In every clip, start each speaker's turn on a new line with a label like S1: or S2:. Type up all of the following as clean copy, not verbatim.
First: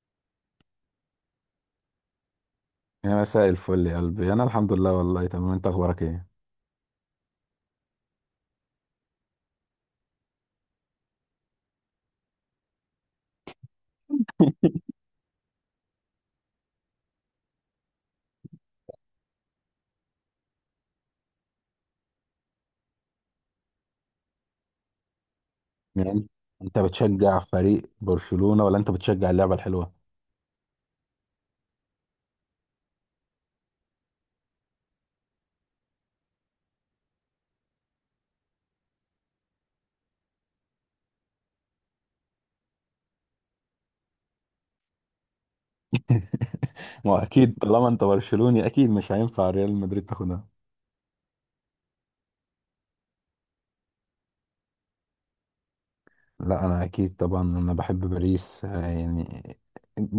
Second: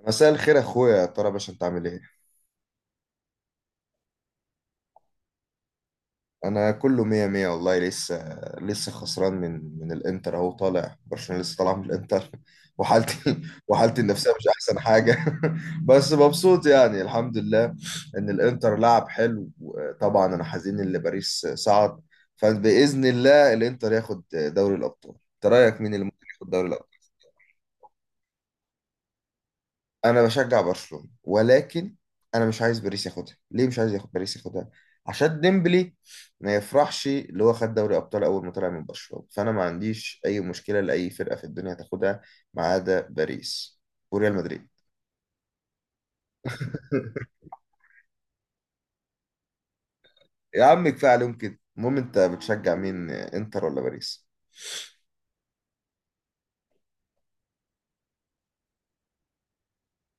S1: مساء الخير يا اخويا، يا ترى باشا انت عامل ايه؟
S2: يا مساء الفل يا قلبي، انا الحمد لله والله تمام. انت اخبارك ايه؟
S1: انا كله مية مية والله، لسه لسه خسران من الانتر. اهو طالع برشلونة لسه طالع من الانتر وحالتي وحالتي النفسية مش احسن حاجة. بس مبسوط يعني، الحمد لله ان الانتر لعب حلو. طبعا انا حزين ان باريس صعد، فباذن الله الانتر ياخد دوري الابطال. انت رايك مين اللي ممكن
S2: يعني
S1: ياخد دوري
S2: انت
S1: الابطال؟
S2: بتشجع فريق برشلونة ولا انت بتشجع اللعبة الحلوة؟
S1: انا بشجع برشلونة، ولكن انا مش عايز باريس ياخدها. ليه مش عايز ياخد باريس ياخدها؟ عشان ديمبلي ما يفرحش، اللي هو خد دوري ابطال اول ما طلع من برشلونة. فانا ما عنديش اي مشكلة لاي فرقة في الدنيا تاخدها، ما عدا باريس وريال مدريد.
S2: ما هو اكيد طالما انت برشلوني، اكيد مش هينفع ريال مدريد تاخدها.
S1: يا عم كفاية عليهم كده. المهم انت بتشجع مين، انتر ولا باريس؟
S2: لا انا اكيد طبعا انا بحب باريس، آه، يعني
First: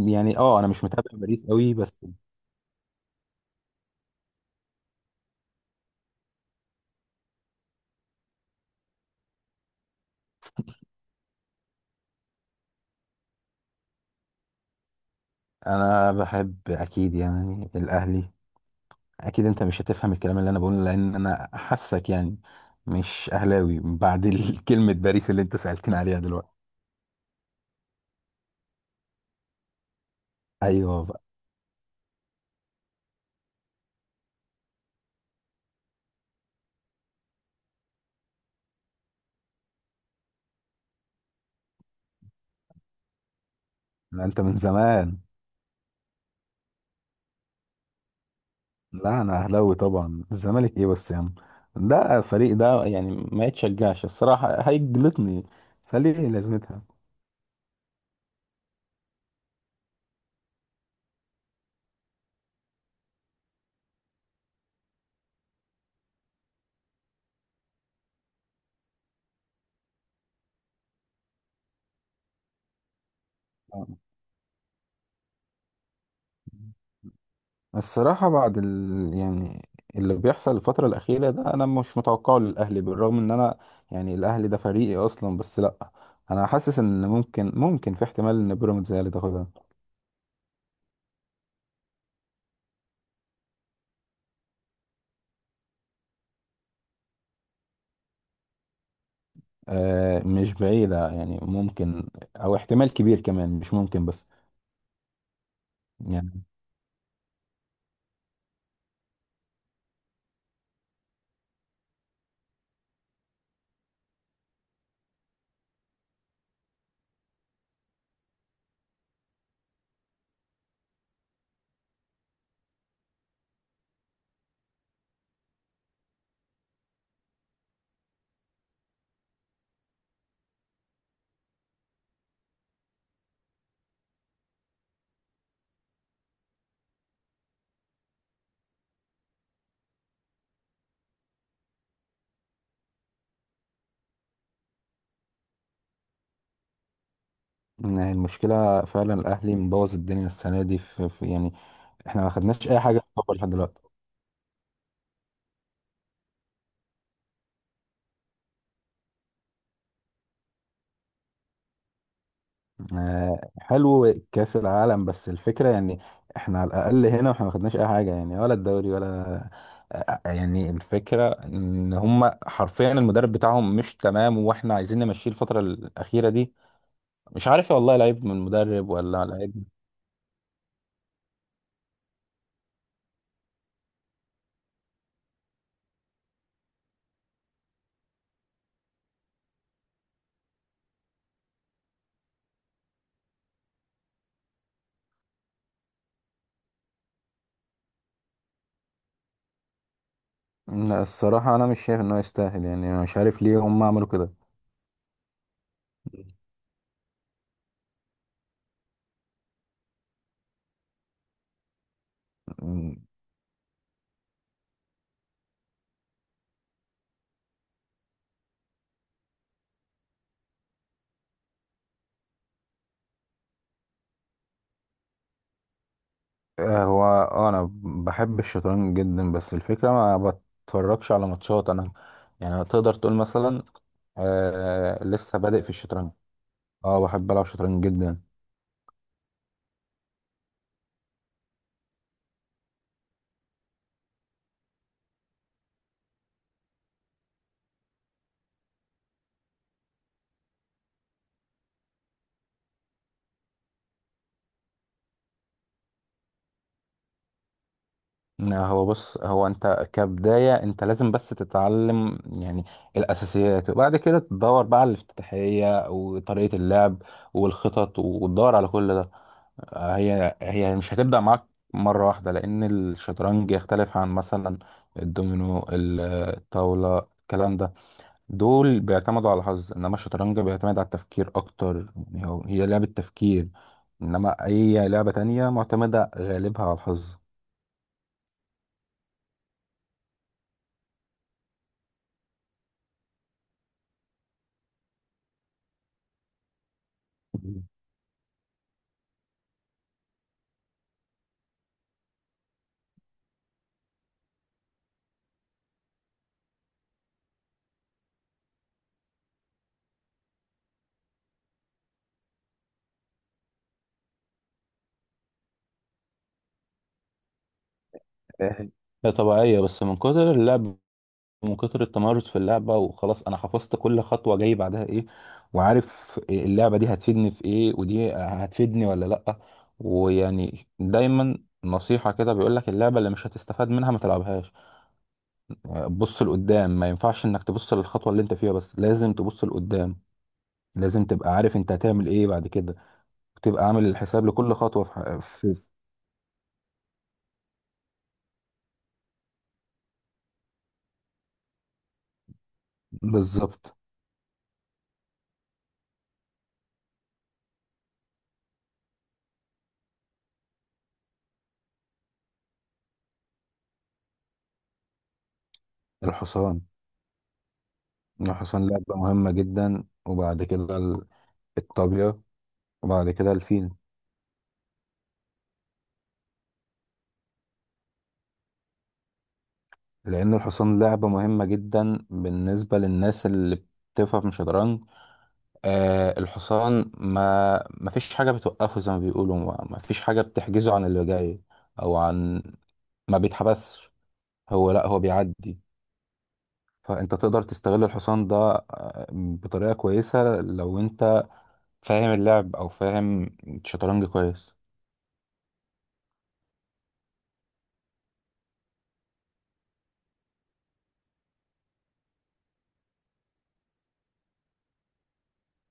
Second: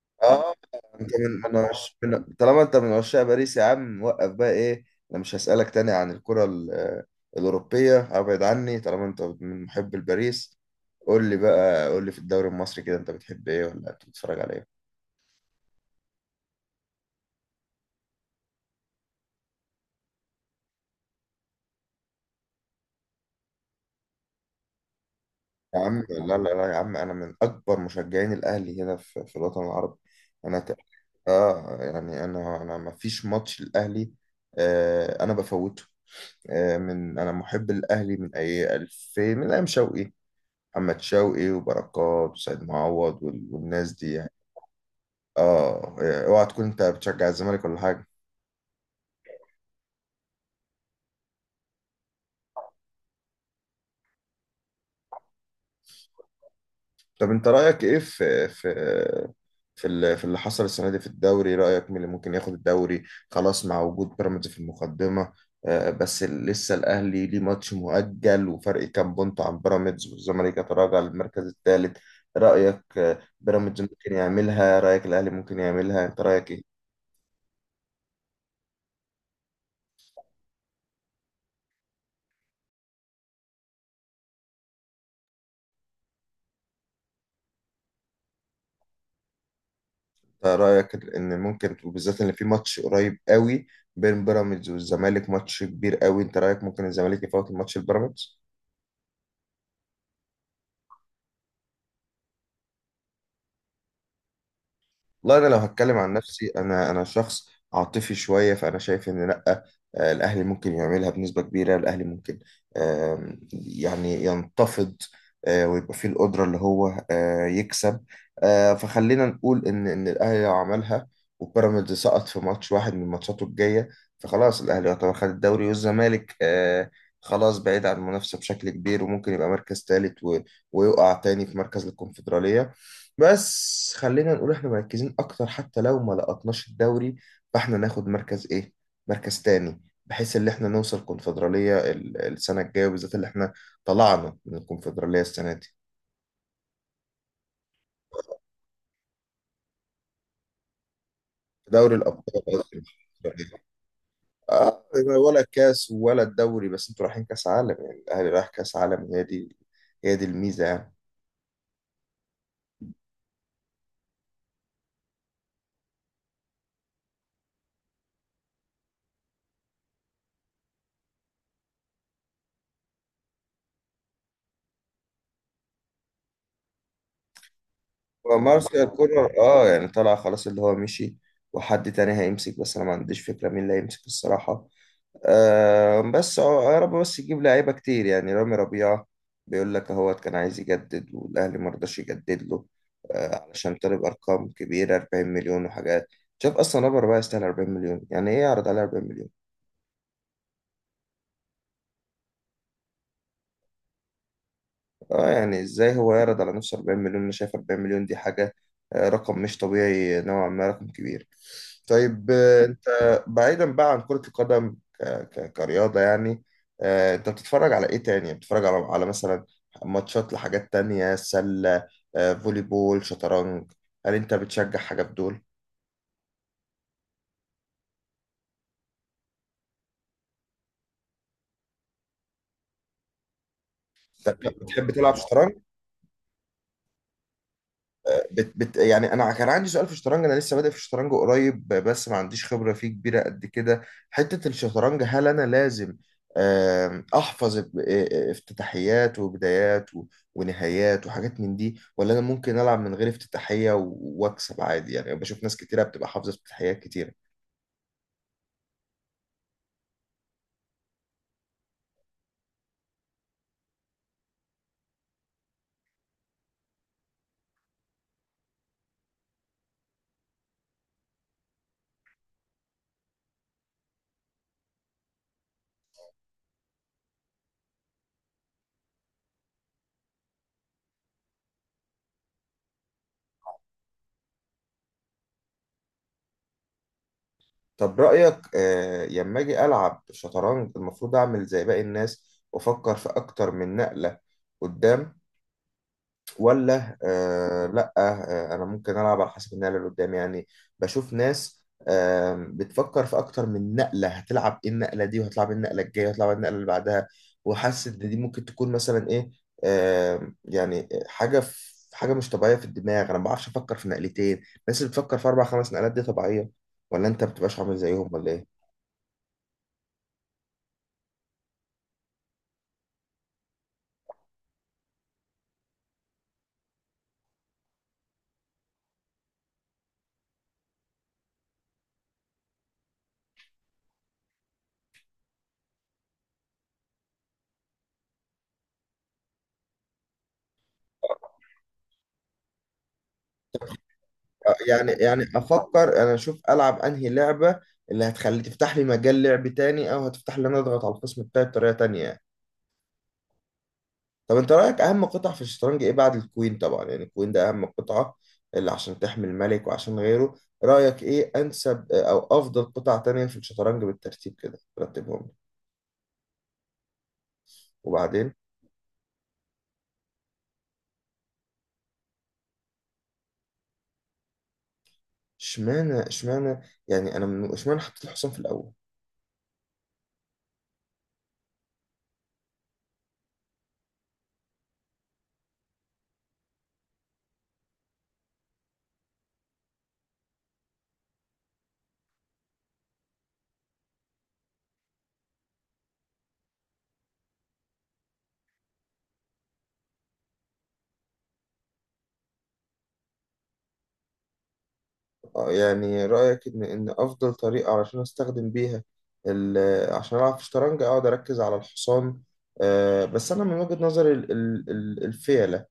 S2: يعني
S1: اه،
S2: اه انا مش
S1: انت
S2: متابع باريس
S1: من من
S2: قوي
S1: عش...
S2: بس.
S1: من... طالما انت من عشاق باريس يا عم، وقف بقى ايه. انا مش هسألك تاني عن الكرة الأوروبية. ابعد عني طالما انت من محب الباريس. قول لي بقى، قول لي في الدوري المصري كده، انت بتحب ايه ولا بتتفرج على ايه؟
S2: انا بحب اكيد يعني الاهلي. اكيد انت مش هتفهم الكلام اللي انا بقوله، لان انا حاسك يعني مش اهلاوي بعد كلمة باريس اللي انت
S1: يا
S2: سألتني
S1: عم
S2: عليها
S1: لا، لا،
S2: دلوقتي.
S1: لا يا عم، انا من اكبر مشجعين الاهلي هنا في الوطن العربي. انا ت...
S2: ايوه.
S1: اه يعني، انا ما فيش ماتش الاهلي آه انا بفوته. آه، انا محب الاهلي من اي 2000، من ايام شوقي، محمد شوقي وبركات وسيد معوض والناس دي
S2: لا
S1: يعني.
S2: انت من زمان.
S1: اوعى تكون انت بتشجع الزمالك ولا حاجه؟
S2: لا انا اهلاوي طبعا، الزمالك ايه بس يا عم؟ ده فريق ده يعني ما يتشجعش، الصراحه هيجلطني. فليه لازمتها؟
S1: طب انت رايك ايه في اللي حصل السنه دي في الدوري؟ رايك مين اللي ممكن ياخد الدوري خلاص مع وجود بيراميدز في المقدمه؟ بس لسه الاهلي ليه ماتش مؤجل، وفرق كام بونت عن بيراميدز، والزمالك يتراجع للمركز الثالث. رايك بيراميدز ممكن يعملها؟ رايك الاهلي ممكن يعملها؟ انت رايك ايه؟
S2: الصراحه بعد يعني اللي بيحصل الفتره الاخيره ده انا مش متوقعه للاهلي، بالرغم ان انا يعني الاهلي ده فريقي اصلا، بس لا، انا حاسس ان ممكن في احتمال ان بيراميدز هي اللي تاخدها.
S1: انت رايك ان ممكن، وبالذات ان في ماتش قريب قوي بين بيراميدز والزمالك، ماتش كبير قوي، انت رايك ممكن الزمالك يفوت الماتش البيراميدز؟
S2: مش بعيده يعني، ممكن او احتمال كبير كمان، مش ممكن بس.
S1: والله انا لو هتكلم عن نفسي، انا شخص عاطفي شويه، فانا شايف ان لا، الاهلي ممكن يعملها بنسبه كبيره. الاهلي ممكن، يعني ينتفض ويبقى فيه القدره اللي هو يكسب. فخلينا نقول ان الاهلي لو عملها وبيراميدز سقط في ماتش واحد من ماتشاته الجايه، فخلاص الاهلي يعتبر خد الدوري، والزمالك خلاص بعيد عن المنافسه بشكل كبير، وممكن يبقى مركز ثالث ويقع تاني في مركز الكونفدراليه. بس خلينا نقول احنا مركزين اكتر، حتى لو ما لقطناش الدوري فاحنا ناخد مركز ايه، مركز تاني، بحيث ان احنا نوصل كونفدرالية السنة الجاية، وبالذات اللي احنا طلعنا من الكونفدرالية السنة دي.
S2: يعني المشكلة فعلا الأهلي مبوظ الدنيا السنة دي في يعني
S1: دوري
S2: احنا ما
S1: الابطال
S2: خدناش
S1: قصدي،
S2: أي
S1: مش
S2: حاجة في الكورة لحد
S1: الكونفدرالية.
S2: دلوقتي.
S1: اه، ولا الكاس ولا الدوري. بس انتوا رايحين كاس عالم يعني، الاهلي رايح كاس عالم، هي دي هي دي الميزة يعني.
S2: حلو كأس العالم، بس الفكرة يعني احنا على الأقل هنا واحنا ما خدناش أي حاجة، يعني ولا الدوري ولا. يعني الفكرة إن هما حرفيا المدرب بتاعهم مش تمام، واحنا عايزين نمشيه الفترة الأخيرة دي. مش عارف والله، لعيب من
S1: مارسيال
S2: المدرب ولا
S1: كولر
S2: لعيب.
S1: اه يعني طلع خلاص، اللي هو مشي، وحد تاني هيمسك، بس انا ما عنديش فكرة مين اللي هيمسك الصراحة. يا رب بس يجيب لعيبه كتير. يعني رامي ربيعه بيقول لك اهوت كان عايز يجدد والاهلي ما رضاش يجدد له، علشان طلب ارقام كبيره، 40 مليون وحاجات. شايف اصلا رامي ربيعه يستاهل 40 مليون؟ يعني ايه يعرض عليه 40 مليون؟
S2: لا الصراحة أنا مش شايف إنه يستاهل، يعني أنا مش عارف ليه هما عملوا
S1: اه يعني ازاي هو يعرض على نفسه 40 مليون؟ انا شايف 40 مليون دي حاجة رقم مش طبيعي، نوعا ما رقم كبير. طيب انت
S2: كده.
S1: بعيدا بقى عن كرة القدم، كرياضة يعني، انت بتتفرج على ايه تاني؟ بتتفرج على مثلا ماتشات لحاجات تانية، سلة، فولي بول، شطرنج؟ هل انت بتشجع حاجة بدول؟
S2: هو انا بحب الشطرنج جدا، بس الفكره ما بتفرجش على ماتشات انا، يعني تقدر تقول مثلا
S1: طب طب بتحب تلعب
S2: لسه
S1: شطرنج؟
S2: بادئ في الشطرنج. اه بحب العب شطرنج جدا.
S1: بت بت يعني انا كان عندي سؤال في الشطرنج. انا لسه بادئ في الشطرنج قريب، بس ما عنديش خبره فيه كبيره قد كده. حته الشطرنج، هل انا لازم احفظ افتتاحيات وبدايات و- ونهايات وحاجات من دي، ولا انا ممكن العب من غير افتتاحيه و- واكسب عادي؟ يعني بشوف ناس كتيره بتبقى حافظه افتتاحيات كتيره.
S2: هو بص، هو انت كبدايه انت لازم بس تتعلم يعني الاساسيات، وبعد كده تدور بقى على الافتتاحيه وطريقه اللعب والخطط، وتدور على كل ده. هي مش هتبدأ معاك مرة واحدة، لأن الشطرنج يختلف عن مثلا الدومينو، الطاولة، الكلام ده دول بيعتمدوا على الحظ، إنما الشطرنج بيعتمد على التفكير أكتر. يعني هي لعبة تفكير، إنما أي لعبة تانية معتمدة غالبها على الحظ.
S1: طب رايك، لما اجي العب شطرنج المفروض اعمل زي باقي الناس وافكر في اكتر من نقله قدام، ولا
S2: مم.
S1: لا، انا ممكن العب على حسب النقله اللي قدامي يعني؟ بشوف ناس بتفكر في اكتر من نقله، هتلعب ايه النقله دي، وهتلعب إيه النقله الجايه، وهتلعب إيه النقله اللي بعدها، وحاسس ان دي ممكن تكون مثلا ايه، يعني حاجه في حاجه مش طبيعيه في الدماغ. انا ما بعرفش افكر في نقلتين، الناس اللي بتفكر في اربع خمس نقلات دي طبيعيه، ولا انت ما بتبقاش عامل زيهم ولا ايه؟
S2: هي طبيعية بس من كتر اللعب، من كتر التمرس في اللعبة، وخلاص أنا حفظت كل خطوة جاي بعدها إيه، وعارف إيه اللعبة دي هتفيدني في إيه ودي هتفيدني ولا لأ. ويعني دايما نصيحة كده بيقولك اللعبة اللي مش هتستفاد منها ما تلعبهاش. بص لقدام، ما ينفعش إنك تبص للخطوة اللي أنت فيها بس، لازم تبص لقدام، لازم تبقى عارف أنت هتعمل إيه بعد كده، وتبقى عامل الحساب لكل خطوة
S1: يعني
S2: في, ح-
S1: يعني
S2: في
S1: افكر انا، اشوف العب انهي لعبه اللي هتخلي تفتح لي مجال لعب تاني، او هتفتح لي انا اضغط على الخصم بتاعي بطريقه تانية يعني.
S2: بالظبط.
S1: طب انت رايك اهم قطع في الشطرنج ايه بعد الكوين طبعا، يعني الكوين ده اهم قطعه، اللي عشان تحمي الملك وعشان غيره؟ رايك ايه انسب او افضل قطع تانية في الشطرنج؟ بالترتيب كده رتبهم لي.
S2: الحصان.
S1: وبعدين؟
S2: الحصان لعبة مهمة جدا، وبعد كده الطابية، وبعد كده الفيل.
S1: اشمعنى، يعني انا اشمعنى حطيت الحصان في الاول؟
S2: لأن الحصان لعبة مهمة جدا بالنسبة للناس اللي بتفهم شطرنج. الحصان ما فيش حاجة بتوقفه، زي ما بيقولوا ما فيش حاجة بتحجزه عن اللي جاي، أو عن، ما بيتحبسش، هو لا هو بيعدي. فأنت تقدر تستغل الحصان ده بطريقة كويسة لو أنت فاهم اللعب أو فاهم الشطرنج كويس.
S1: يعني رأيك إن أفضل طريقة علشان أستخدم بيها عشان ألعب في شطرنج أقعد أركز على الحصان؟ بس أنا من وجهة نظري الفيلة،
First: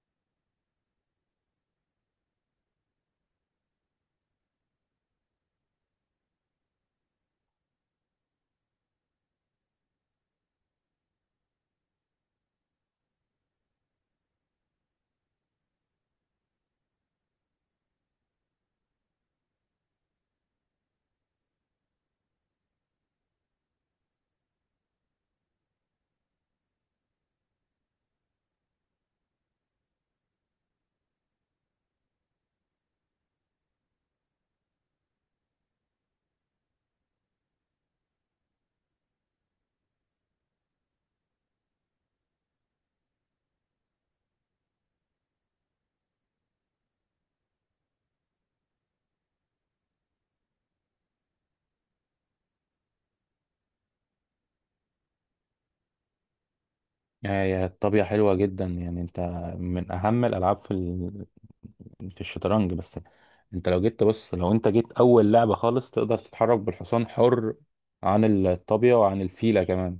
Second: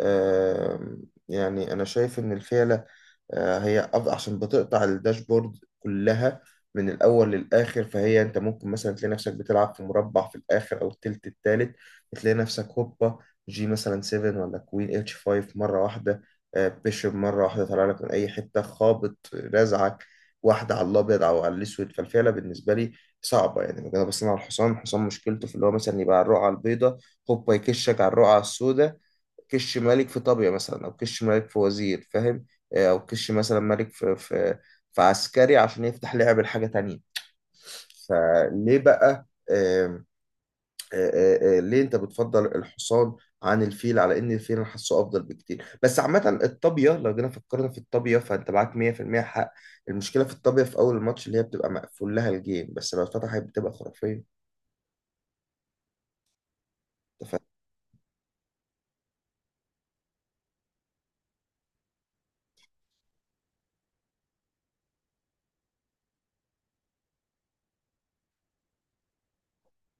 S1: آه، يعني أنا شايف إن الفيلة، هي عشان بتقطع الداشبورد كلها من الأول للآخر، فهي أنت ممكن مثلا تلاقي نفسك بتلعب في مربع في الآخر أو التلت التالت، بتلاقي نفسك هوبا جي مثلا 7 ولا كوين اتش 5 مرة واحدة. بيشوب مرة واحدة طالع لك من أي حتة خابط رازعك واحدة على الأبيض أو على الأسود. فالفعلة بالنسبة لي صعبة، يعني أنا بصنع على الحصان. الحصان مشكلته في اللي هو مثلا يبقى على الرقعة البيضاء هوبا يكشك على الرقعة السوداء، كش ملك في طابية مثلا، أو كش ملك في وزير، فاهم؟ أو كش مثلا ملك في عسكري عشان يفتح لعب لحاجة تانية. فليه بقى، آم، آه، آه، آه، ليه أنت بتفضل الحصان عن الفيل، على إن الفيل أنا حاسه أفضل بكتير؟ بس عامة الطابية، لو جينا فكرنا في الطابية فأنت معاك 100% حق. المشكلة في الطابية في أول الماتش اللي هي بتبقى مقفول لها الجيم، بس لو اتفتحت بتبقى خرافية. أنت
S2: يعني هي الطابية حلوة جدا، يعني انت من اهم الالعاب في الشطرنج. بس انت لو جيت تبص، لو انت جيت اول لعبة خالص تقدر تتحرك بالحصان حر عن الطابية وعن الفيلة كمان.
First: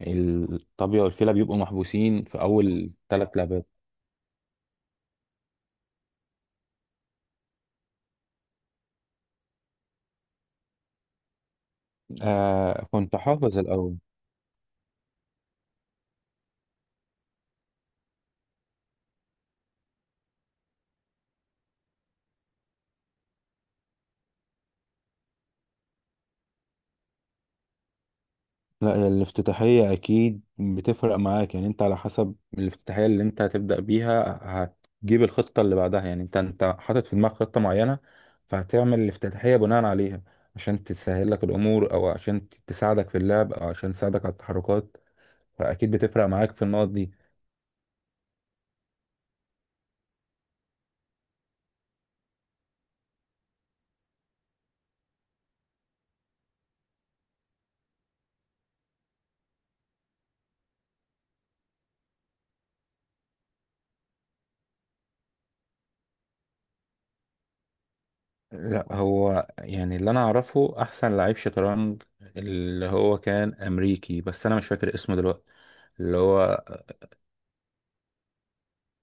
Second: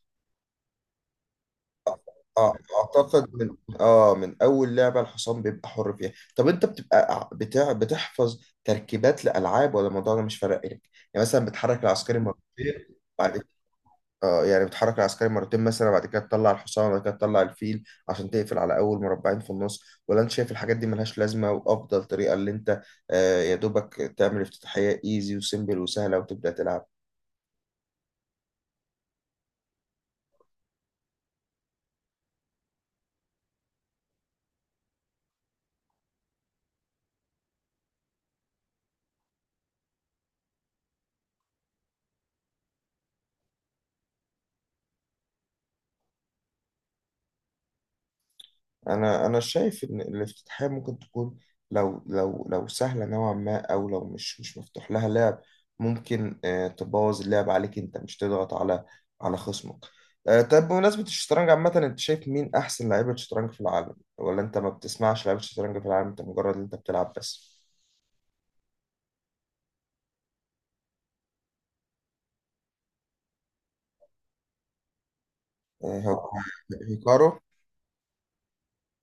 S2: الطابية والفيلة بيبقوا محبوسين في
S1: اه
S2: اول
S1: اعتقد
S2: ثلاث
S1: من
S2: لعبات.
S1: اه من اول لعبه الحصان بيبقى حر فيها. طب انت بتبقى بتاع بتحفظ تركيبات لالعاب، ولا الموضوع ده مش فارق لك يعني؟ مثلا بتحرك العسكري مرتين،
S2: كنت
S1: بعد
S2: حافظ الاول.
S1: اه يعني بتحرك العسكري مرتين مثلا، بعد كده تطلع الحصان، بعد كده تطلع الفيل عشان تقفل على اول مربعين في النص؟ ولا انت شايف الحاجات دي ملهاش لازمه، وافضل طريقه اللي انت يا دوبك تعمل افتتاحيه ايزي وسيمبل وسهله وتبدا تلعب؟
S2: لا هي الافتتاحية أكيد بتفرق معاك، يعني أنت على حسب الافتتاحية اللي أنت هتبدأ بيها هتجيب الخطة اللي بعدها. يعني أنت حاطط في دماغك خطة معينة، فهتعمل الافتتاحية بناء عليها عشان تسهل لك الأمور، أو عشان تساعدك في اللعب، أو عشان تساعدك على التحركات. فأكيد بتفرق معاك في النقط دي.
S1: انا شايف ان الافتتاحيه ممكن تكون، لو لو سهله نوعا ما، او لو مش مفتوح لها لعب، ممكن تبوظ اللعب عليك، انت مش تضغط على خصمك. طب بمناسبه الشطرنج عامه، انت شايف مين احسن لعيبه شطرنج في العالم؟ ولا انت ما بتسمعش لعيبه شطرنج في العالم، انت مجرد انت بتلعب بس؟
S2: لا هو يعني اللي أنا أعرفه أحسن لعيب شطرنج اللي هو كان أمريكي، بس أنا مش فاكر اسمه دلوقتي،
S1: آه،
S2: اللي
S1: هو-
S2: هو،
S1: هيكارو؟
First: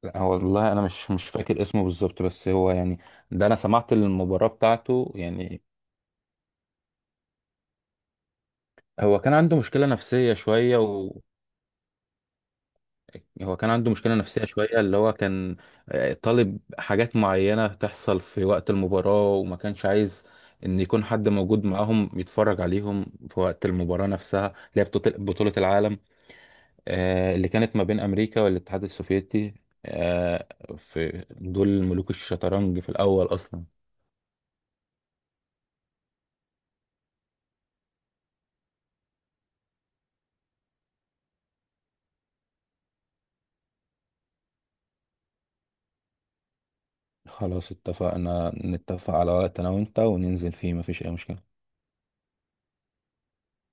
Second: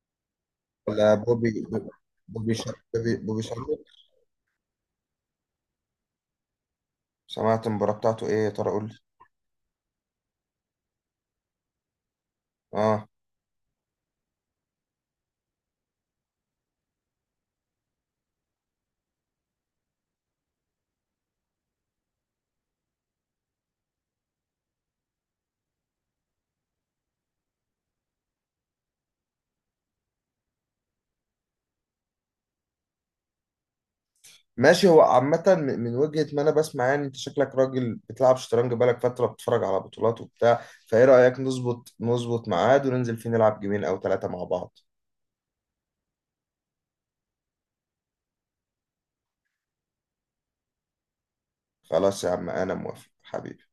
S2: لا هو والله انا مش
S1: ولا
S2: مش
S1: بوبي
S2: فاكر اسمه بالظبط، بس
S1: بوبي
S2: هو
S1: شارك،
S2: يعني
S1: بوبي بوبي
S2: ده انا
S1: شارك.
S2: سمعت المباراة بتاعته يعني.
S1: سمعت المباراه بتاعته؟ ايه يا ترى، قول لي.
S2: هو كان عنده مشكلة نفسية شوية، و
S1: اه،
S2: هو كان عنده مشكلة نفسية شوية اللي هو كان طالب حاجات معينة تحصل في وقت المباراة، وما كانش عايز ان يكون حد موجود معاهم يتفرج عليهم في وقت المباراة نفسها، اللي هي بطولة العالم، اللي كانت ما بين امريكا والاتحاد السوفيتي. آه، في دول ملوك الشطرنج في الاول اصلا.
S1: ماشي. هو عامة، من وجهة ما أنا بسمع يعني، أنت شكلك راجل بتلعب شطرنج بقالك فترة، بتتفرج على بطولات وبتاع. فإيه رأيك نظبط ميعاد وننزل فيه نلعب جيمين أو 3 مع بعض؟
S2: خلاص اتفقنا، نتفق على وقت انا وانت وننزل فيه، مفيش اي مشكلة.
S1: خلاص يا عم أنا موافق حبيبي.